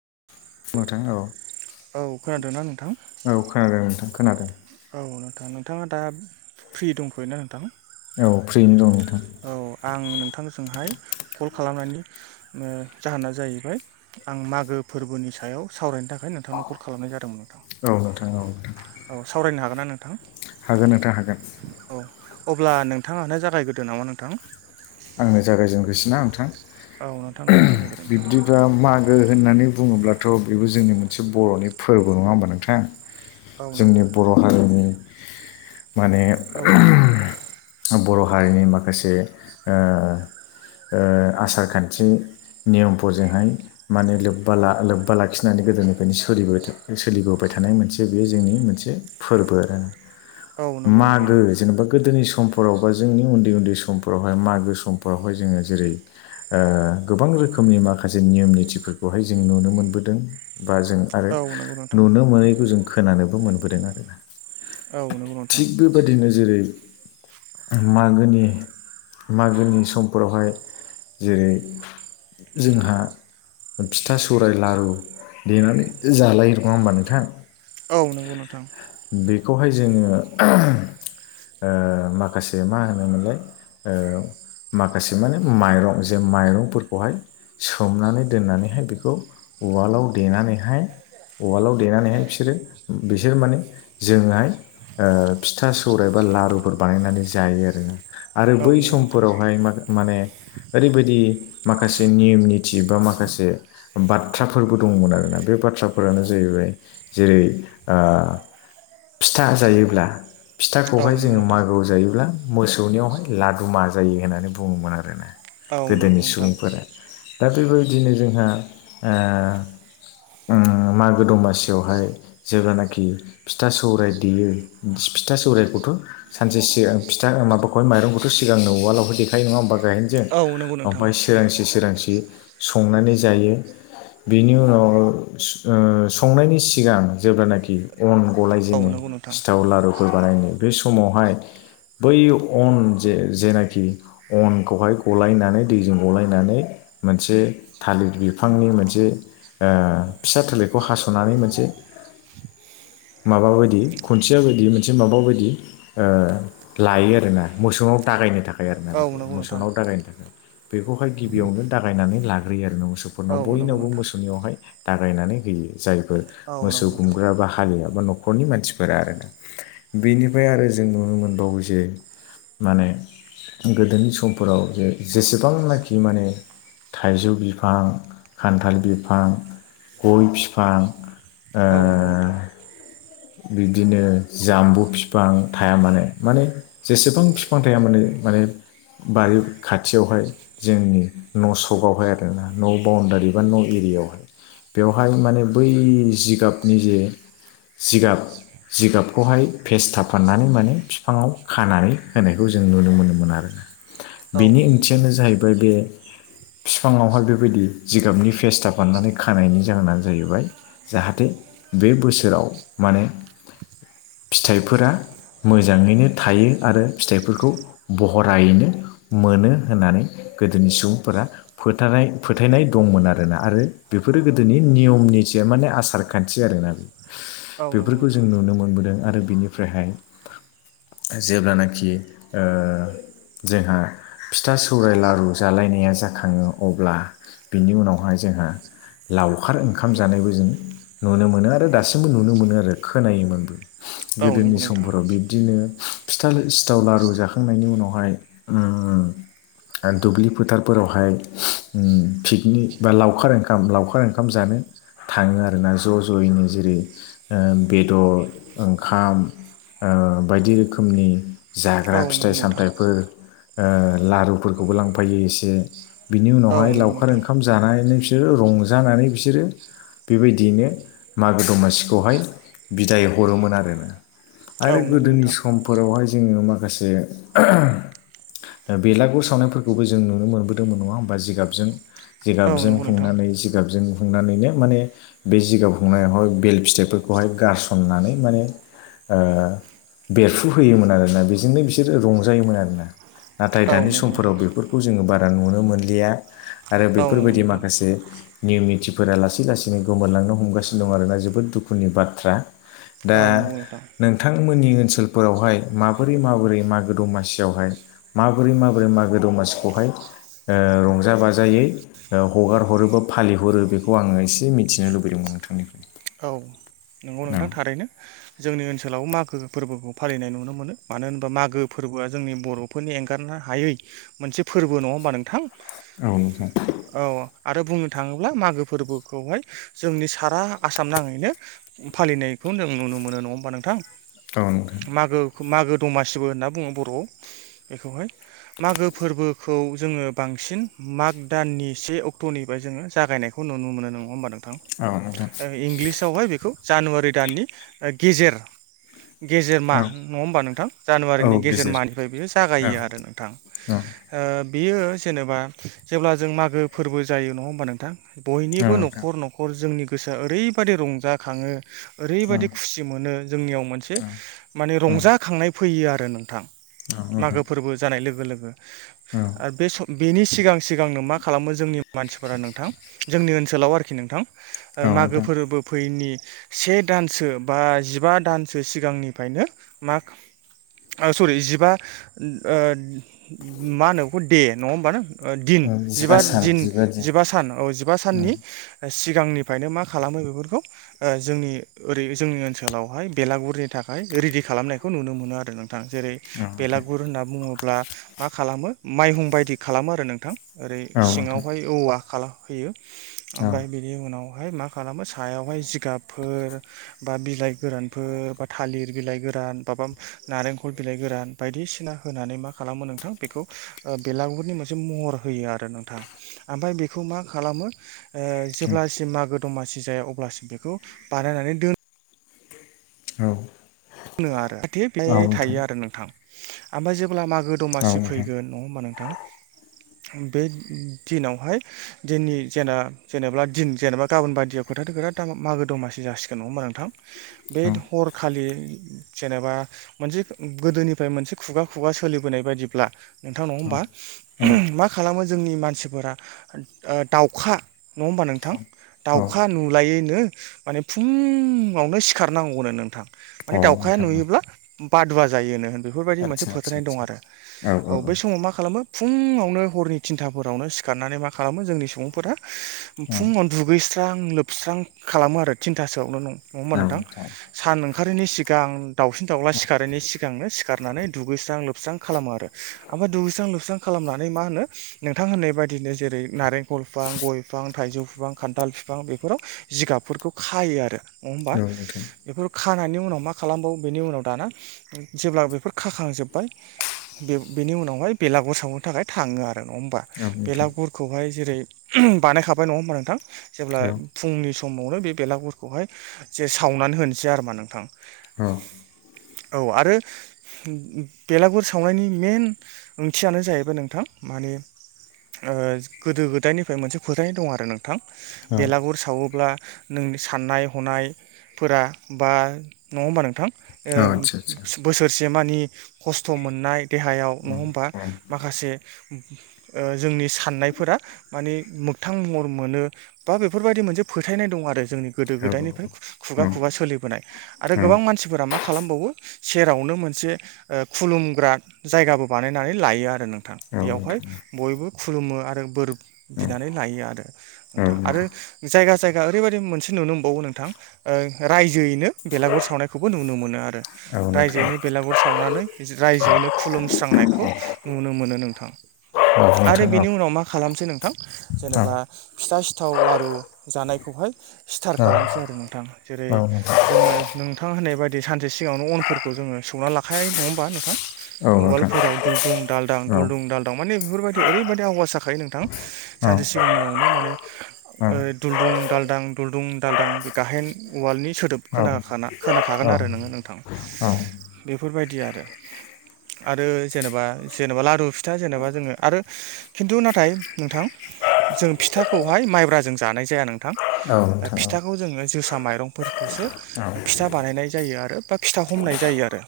[unintelligible] औ औ खोनादोंना नोंथां औ खोनादों नोंथां खोनादों औ नोंथां नोंथाङा दा फ्रि दंथ'यो ना नोंथां औ फ्रियैनो दं नोंथां औ आं नोंथांजोंहाय कल खालामनायनि जाहोना जाहैबाय आं मागो फोरबोनि सायाव सावराय बिनि थाखाय नोंथांनाव कल खालामनाय जादोंमोन औ नोंथां औ नोंथां औ सावरायनो हागोन ना नोंथां हागोन नोंथां हागोन औ अब्ला नोंथाङानो जागायग्रोदो नामा नोंथां आंनो जागायजेनग्रोनोसै ना नोंथां औ नोंथां नोंनो जागायग्रोदो नोंथां बिब्दिब्ला मागो होननानै बुं बुङोब्लाथ' बेबो जोंनि मोनसे बर'नि फोरबो नङा होमबा नोंथां औ जोंनि नंगौ बर' हारिनि माने औ नोंथां बर' हारिनि माखासे आसार खान्थि नियमफोरजोंहाय मानेलोब्बा लाखिनानै गोदोनिफ्रायनो सोलिबोबाय थायो थानाय मोनसे बे जोंनि मोनसे फोरबो आरो ना औ नंगौ नोंथां मागो जेनेबा गोदोनि समफोराव बा जोंनि उन्दै उन्दै समफोराव मागो समफ्रावहाय जोङो जेरै गोबां रोखोमनि माखासे नियम निथिफोरखौहाय जों नुनो मोनबोदों बा जों आरो औ नंगौ नोंथां नुनो मोनैखौ जों खोनानोबो मोनबोदों आरो औ नंगौ नोंथां थिग बेबायदिनो जेरै मागोनि मागोनि समफोरावहाय जेरै जोंहा फिथा सौराय लारु देनानै जालायो नङा होमबा नोंथां औ नंगौ नोंथां बेखौहाय जोङो ओ माखासे मा होनोमोनलाय माखासे माने माइरं जे माइरंफोरखौहाय सोमनानै दोननानैहाय बेखौ उवालाव देनानैहाय उवालाव देनानैहाय बिसोरो बिसोर माने जोंहाय ओ फिथा सौराय बा लारुफोर बानायनानै जायो आरोना आरो औ बै नंगौ नोंथां समफोरावहाय मा माने ओरैबायदि माखासे नियम निथि बा माखासे बाथ्राफोरबो दंमोन आरोना बे बाथ्राफोरानो जाहैबाय जेरै ओ फिथा जायोब्ला औ फिथाखौहाय नंगौ जोङो नोंथां मागो जायोब्ला मोसौनियावहाय लागुमा जायो होननानै बुङोमोन आरोना औ नंगौ गोदोनि नोंथां सुबुंफोरा दा बेबायदिनो जोंहा आ ओम मागो दमासियावहाय जेब्लानाखि फिथा सौराय देयो फिथा सौरायखौथ' सानसे सिगां फिथा माबाखौहायाइरंखौथ' सिगांनो उवालावबो देखायो नङा होमबा गायेनजों औ नंगौ नोंथां ओमफ्राय सोरांसि सोरांसि संनानै जायो बेनि उनाव ओ संनायनि सिगां जेब्लानाखि अन औ गलायजेनो नंगौ नोंथां सिथाव लारुफोर बानायनो बे समावहाय बै अन जे जेनाखि अनखौहाय गलायनानै दैजों गलायनानै मोनसे थालिर बिफांनि मोनसे ओ फिसा थोलिरखौ हास'नानै मोनसे माबा बायदि खुनथिया बायदि मोनसे माबा बायदिओ लायो आरोना मोसौनाव दागायनो थाखाय थाखाय आरोना औ बेखौ नंगौ नोंथां मोसौनाव दागायनो थाखाय बेखौहाय गिबियावनो दागायनानै लाग्रोयो आरोना औ मोसौफोरनाव नंगौ बयनावबो नोंथां मोसौनियावहाय दागायनानै होयो जायफोर औ मोसौ नंगौ नोंथां गुमग्रा बा हालेव ग्रख न'खरनि मानसिफोरा आरो ना बेनिफ्राय आरो जों नुनो मोनबावो जे माने गोदोनि समफोराव जे जेसेबांनाखि माने थाइजौ बिफां खानथाल बिफां गय बिफां औ नंगौ नोंथां ओ बिदिनो जामबु फिफां थाया मानो माने जेसेबां बिफां थाया माने माने बारि खाथियावहाय जोंनि न' सकआवहाय आरोना न' बाउण्डारि बा न' एरि दैयावहाय बेवहाय माने बै जिगाबनि जे जिगाब जिगाबखौहाय फेसथा फाननानै माने बिफाङाव खानानै होनायखौ जों नुनो मोनोमोन आरो औ बेनि नंगौ नोंथां ओंथियानो जाहैबाय बे [inaudible] बिफाङावहाय बेबायदि जिगाबनि फेसथा फाननानै खानायनि जाहोनानो जाहैबाय जाहाथे बे बोसोराव माने फिथाइफोरा मोजाङैनो थायो आरो फिथाइफोरखौ बरहायैनो मोनो होननानै गोदोनि सुबुंफोरा फोथाय फोथायनाय दंमोन आरोना आरो बेफोरो गोदोनि नियमनि मया [unintelligible] माने आसार खानथि आरोना बे औ नंगौ बेफोरखौ जों नोंथां नुनो मोनबोदों आरो बेनिफ्रायहाय जेब्लानाखि ओ जोंहा फिथा सौराय लारु जालायनाया जाखाङो अब्ला बिनि उनावहाय जों जों लावखार ओंखाम जानायबो जों नुनो मोनो आरो दासिमबो नुनो मोनो आरो खोनायोमोनबो औ गोदोनि नंगौ नोंथां समफोराव बिब्दिनो फिथा सिथाव लारु जाखांनायनि उनावहाय ओम ओम दुब्लि फोथारफोरावहाय ओम पिकनिक बा लावखार ओंखाम लावखार ओंखाम जानो थाङो आरोना ज' ज'यैनो जेरै ओ बेदर ओंखाम ओ बायदि रोखोमनि औ जाग्रा फिथाइ नंगौ नोंथां सामथाइफोर ओ लारुफोरखौबो लांफायो एसे बिनि औ उनावहाय नंगौ लावखार नोंथां ओंखाम जानाय रो रंजानानै बिसोरो बेबायदियैनो मागो दमासिखौ खौहाय बिदाय हरोमोन आरोना आरो औ नंगौ नोंथां गोदोनि समफोरावहाय जोंनियाव माखासे बेलागुर सावनायफोरखौबो जों नुनो मोनबोदोंमोन नङा होमबा जिगाबजों औ जिगाबजों नंगौ नोंथां हुंनानै जिगाबजों हुंनानैनो माने बे जिगाब हुंनायावहाय बेल फिथाइ खौहाय गारसननानै माने बेरफु होयोमोन आरोना बेजोंनो बिसोरो रंजायोमोन आरोना नाथाय औ नंगौ नोंथां औ दानि नंगौ नोंथां समफोराव बेफोरखौ जोङो बारा नुनो मोनलिया आरो औ नंगौ बेफोरबायदि माखासे नियम निथिफोरा लासै लासै गोमोरलांनो हमगासिनो दं आरोना जोबोद दुखु दुखुनि बाथ्रा दा नोंथां नोंथांमोननि ओनसोलफोरावहाय माबोरै माबोरै मागो दमासियावहाय माबोरै माबोरै मागो दमासिखौहाय रंजा बाजायै हगार हरो बा फालिहरो बेखौ आङो एसे मिथिनो लुबैदोंमोन नोंथांनिफ्राय औ नंगौ औ नोंथां थारैनो जोंनि ओनसोलाव मा गो फोरबोखौ फालिनाय नुनो मोनो मानो होनोबा मागो फोरबोआ जोंनि बर'फोरनि एंगारनो हायै मोनसे से फोरबो नङा होमबा नोंथां औ नोंथां औ आरो बुंनो थाङोब्ला मागो फोरबोखौहाय जोंनि सारा आसाम नाङैनो फालिनायखौ जों नुनो मोनो नङा होमबा नोंथां औ नोंथां मागो मागो दमासिबो होनना बुङो बर'आव बेखौहाय मागो फोरबोखौ जोङो बां सिन माग दाननि से अक्ट'निफ्राय जोङो जागायनायखौ नुनो मोनो नङा होमबा नों औ नोंथां इंलिसयावहाय बेखौ जानुवारि दाननि गेजेर गेजेर मा औ नङा होमबा नोंथां जानुवारिनि गेजेर माहानिफ्राय बियो औ जागायो आरो नोंथां औ बेयो जेनेबा जेब्ला जों मागो फोरबो जायो नङा होमबा नोंथां औ बयनिबो नोंथां न'खर न'खर जोंनि गोसोआ ओरैबादि रंजाखाङो औ ओरैबायदि खुसि मोनो जोंनियाव मोनसे माने रंजाखांनाय फैयो आरो नोंथां नोंथां मागो फोरबो जानाय लोगो लोगो औ आरो बे सम बेनि सिगां सिगांनो मा खालामो जोंनि मानसिफोरा नोंथां जोंनि ओनसोलाव आरोखि नोंथां औ मागो नोंथां फोरबो फैयिनि से दानसो बा जिबा दानसो सिगांनिफ्रायनो मा सरि जिबा मा होनो बेखौ दे नङा होमबा ना दिन जिबा दिन जिबा सान औ जिबा साननि सिगांनि फ्रायनो मा खालामो बेफोरखौ जोंनि ओरै जोंनि ओनसोलावहाय बेलागुरनि थाखाय रेडि खालाम खालामनायखौ नुनो मोनो आरो नों थां जेरै औ नोंथां बेलागुर होनना बुङोब्ला मा खालामो माइहुं बायदि खालामो आरो नोंथां ओरै औ नोंथां सिङावहाय औवा खालामहोयो औ ओमफ्राय बिनि उनाव बेहाय मा खालामो सायावहाय जिगाबफोर बा बिलाइ गोरानफोर बा थालिर बिलाइ गोर न नालेंखर बिलाइ गोरान बायदिसिना होनानै मा खालामो नोंथां बेखौ बेला नि मोनसे महर होयो आरो नोंथां ओमफ्राय बेखौ मा खालामो जेब्लासिम मागो दमासि जाया अब्लासिम बेखौ बानायनानै दोनो औ नो आरो [unintelligible] नोंथां थायो आरो नोंथां ओमफ्राय जों अब्ला मागो औ दमासि नोंथां फैगोन नङा होमबा नोंथां बे दिनावहाय दिननि जेनना जेनेबा दिन जेनेबा गाबोन बायदियाव खोथाथ' खोथा दाथ' मागो दमासि जासिगोन नङा होनोमा नोंथां बे औ हरखालि जेनेबा मोनसे गोदोनिफ्राय मोनसे खुगा खुगा सोलिबोनाय बायदिब्ला नोंथां नङा होमबा मा खालामो जोंनि मानसिफोरा दाउखा नङा होमबा नोंथां औ दाउखा नुलायैनो माने फुङावनो सिखारनांगौनो नोंथां माने अ दाउखाया नोंथां औ नुयोब्ला बादुवा जायोनो बेफोरबायदि मोनसे आदसा आदसा फोथारनाय दं आदसा आरो औ बै समाव मा खालामो फुङावनो हरनि थिनथाफोरावनो सिखारनानै मा खालामो जोंनि सुबुंफोरा औ फुङाव दुगैस्रां लोबस्रां खालामो आरो थिनथासोआवनो न नङा होमबा नोंथां सान ओंखारनि सि गां दाावसिन दाउला सिखारनायनि सिगांनो सिखारनानै दुगैस्रां लोबस्रां खालामो आरो ओमफ्राय दुगैस्रां लोबस्रां खालामनानै मा होनो नोंथां होननाय बादिनो जेरै नारें कल बिफां गय बिफां थाइजौ बिफां खान्थाल बिफां बेफोराव जिगाबफोरखौ खायो आरो न होमबा औ नोंथां बेफोर खानायनि उनाव मा खालामबावो बेनि उनाव दाना जेब्ला बेफोर खाखांजोब्बाय बे बेनि उनावहाय बेलागुर सावनो थाखाय थाङो आरो आरो नङा होमबा औ नोंथां बेलागुरखौहाय जेरै बानायखाबाय नङा होमबा नोंथां जेब्ला औ फुंनि समावनो बे बेलागुरखौहाय जे सावनानै होनोसै आरोमा नोंथां औ औ आरो बेलागुर सावनायनि मइेन ओंथियानो जाहैबाय नोंथां माने ओ गोदो गोदायनिफ्राय मोनसे फोथायनाय दं आरो नों थां बेलागुर सावोब्ला नोंनि साननाय हनायफोरा बा नङा होमबा नोंथां ओ आदसा आदसा बोसोरसे मानि खस्थ' मोननाय देहायाव नङ होमबा माखासे ओ जोंनि साननायफोरा माने मोगथां महर मोनो बा बेफोरबायदि मोनसे फोथायनाय दङ आरो जोंनि औ गोदो औ गोदायनिफ्राय खुगा खुगा औ नोंथां औ नोंथां औ सोलिबोनाय आरो गोबां मानसिफोरा मा खालामबावो सेरावनो मोनसे खुलुमग्रा जायगाबो बानायनानै लायो आरो नों थां नोंथां औ नोंथां औ नोंथां औ नोंथां औ नोंथां औ बेयावहाय बयबो खुलुमो आरो बोर बिनानै लायो आरो नोंथां आरो जायगा जाय गा ओरैबायदि मोनसे नुनो मोनबावो नोंथां रायजोयैनो बेलागुर सावनायखौबो नुनो मोनो आरो रायजोयैनो बेलागुर सावनानै रायजोयैनो खुलुमस्रां नायखौ नुनो मोनो नोंथां आरो बिनि उनाव मा खालामसै नोंथां जेनेबा फिथा सि थाव लारु जानायखौहाय सिथार्ट खालामनोसै आरो नोंथां जेरै जोङो नोंथां होननाय बायदि सानसे सिगाङावनो अनफोरखौ जोङो सौना लाखायो नङा होमबा नोंथां उवालफोराव दुलदुं दालदां दुलदुं दालदां माने बेफोरबायदि ओरैबायदि आवासा जा खायै नोंथां सानसे सिगांनियावनो माने ओ दुलुुं दालदां दुलदुं दालदां बे गाहेन वालनि सोदोब खोनाखाना खोनाखागोन आरो नोङो नोंथां बेफोरबायदि आरो आरो जेनेबा जेनेबा लारु फिथा जेनेबा जोङो आरो खिन्थु नाथाय नोंथां जों फिथाखौहाय माइब्राजों जानाय जाया नोंथां फिथाखौ जोङो जोसा माइरंफोरखौसो फिथा बानायनाय जायो आरो बा फिथा हमनाय जायो आरो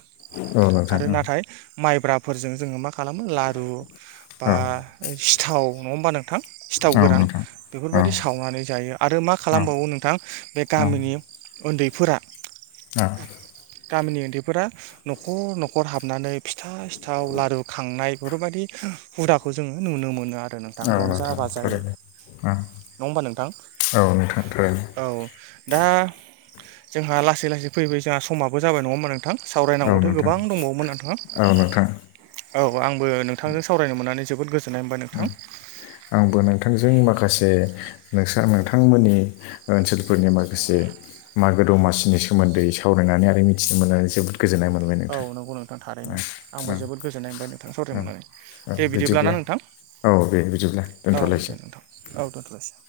नोंथां आरो नाथाय माइब्राफोरजों जोङो मा खालामो लारु बा औ औ सिथाव नङा होमबा नोंथां सिथाव औ गोरान नोंथां औ बेफोरबायदि सावनानै जायो आरो मा औ खालामबावो नोंथां बे औ गामिनि उन्दै फोरा गामिनि उन्दैफोरा न'खर न'खर हाबनानै फिथा सिथाव लारु खांनाय बेफोरबायदि हुदाखौ जोङो नुनो मोनो आरो नोंथां औ रंजा औ बाजायै थारैनो औ नङा होमबा नोंथां औ नोंथां थारैनो औ दा जोंहा लासै लासै फैबाय जोंहा समाबो जाबाय नङा होमबा नोंथां औ सावरायनांगौथ' नोंथां गोबां दंबावोमोन नोंथाङा औ नोंथां औ आंबो नोंथांजों सावरायनो मोननानै जोबोद गोजोननाय मोनबाय उम नोंथां आंबो नोंथांजों माखासे नोंसा नोंथांमोननि ओनसोलफोरनि माखासे मा गो दमासिनि सोमोन्दै सावरायनानै आरो मिथिनो मोननानै जोबोद गोजोननाय मोनबाय औ नोंथां नंगौ नोंथां थारैनो आंबो जोबोद गोजोन्नाय मोनबाय नोंथां सावरायनो मोननानै औ दे बिदिब्लाना बिदिब्ला नोंथां औ दे बिदिब्ला औ दोनथ'लायसै दे नोंथां औ दोनथ'लायसै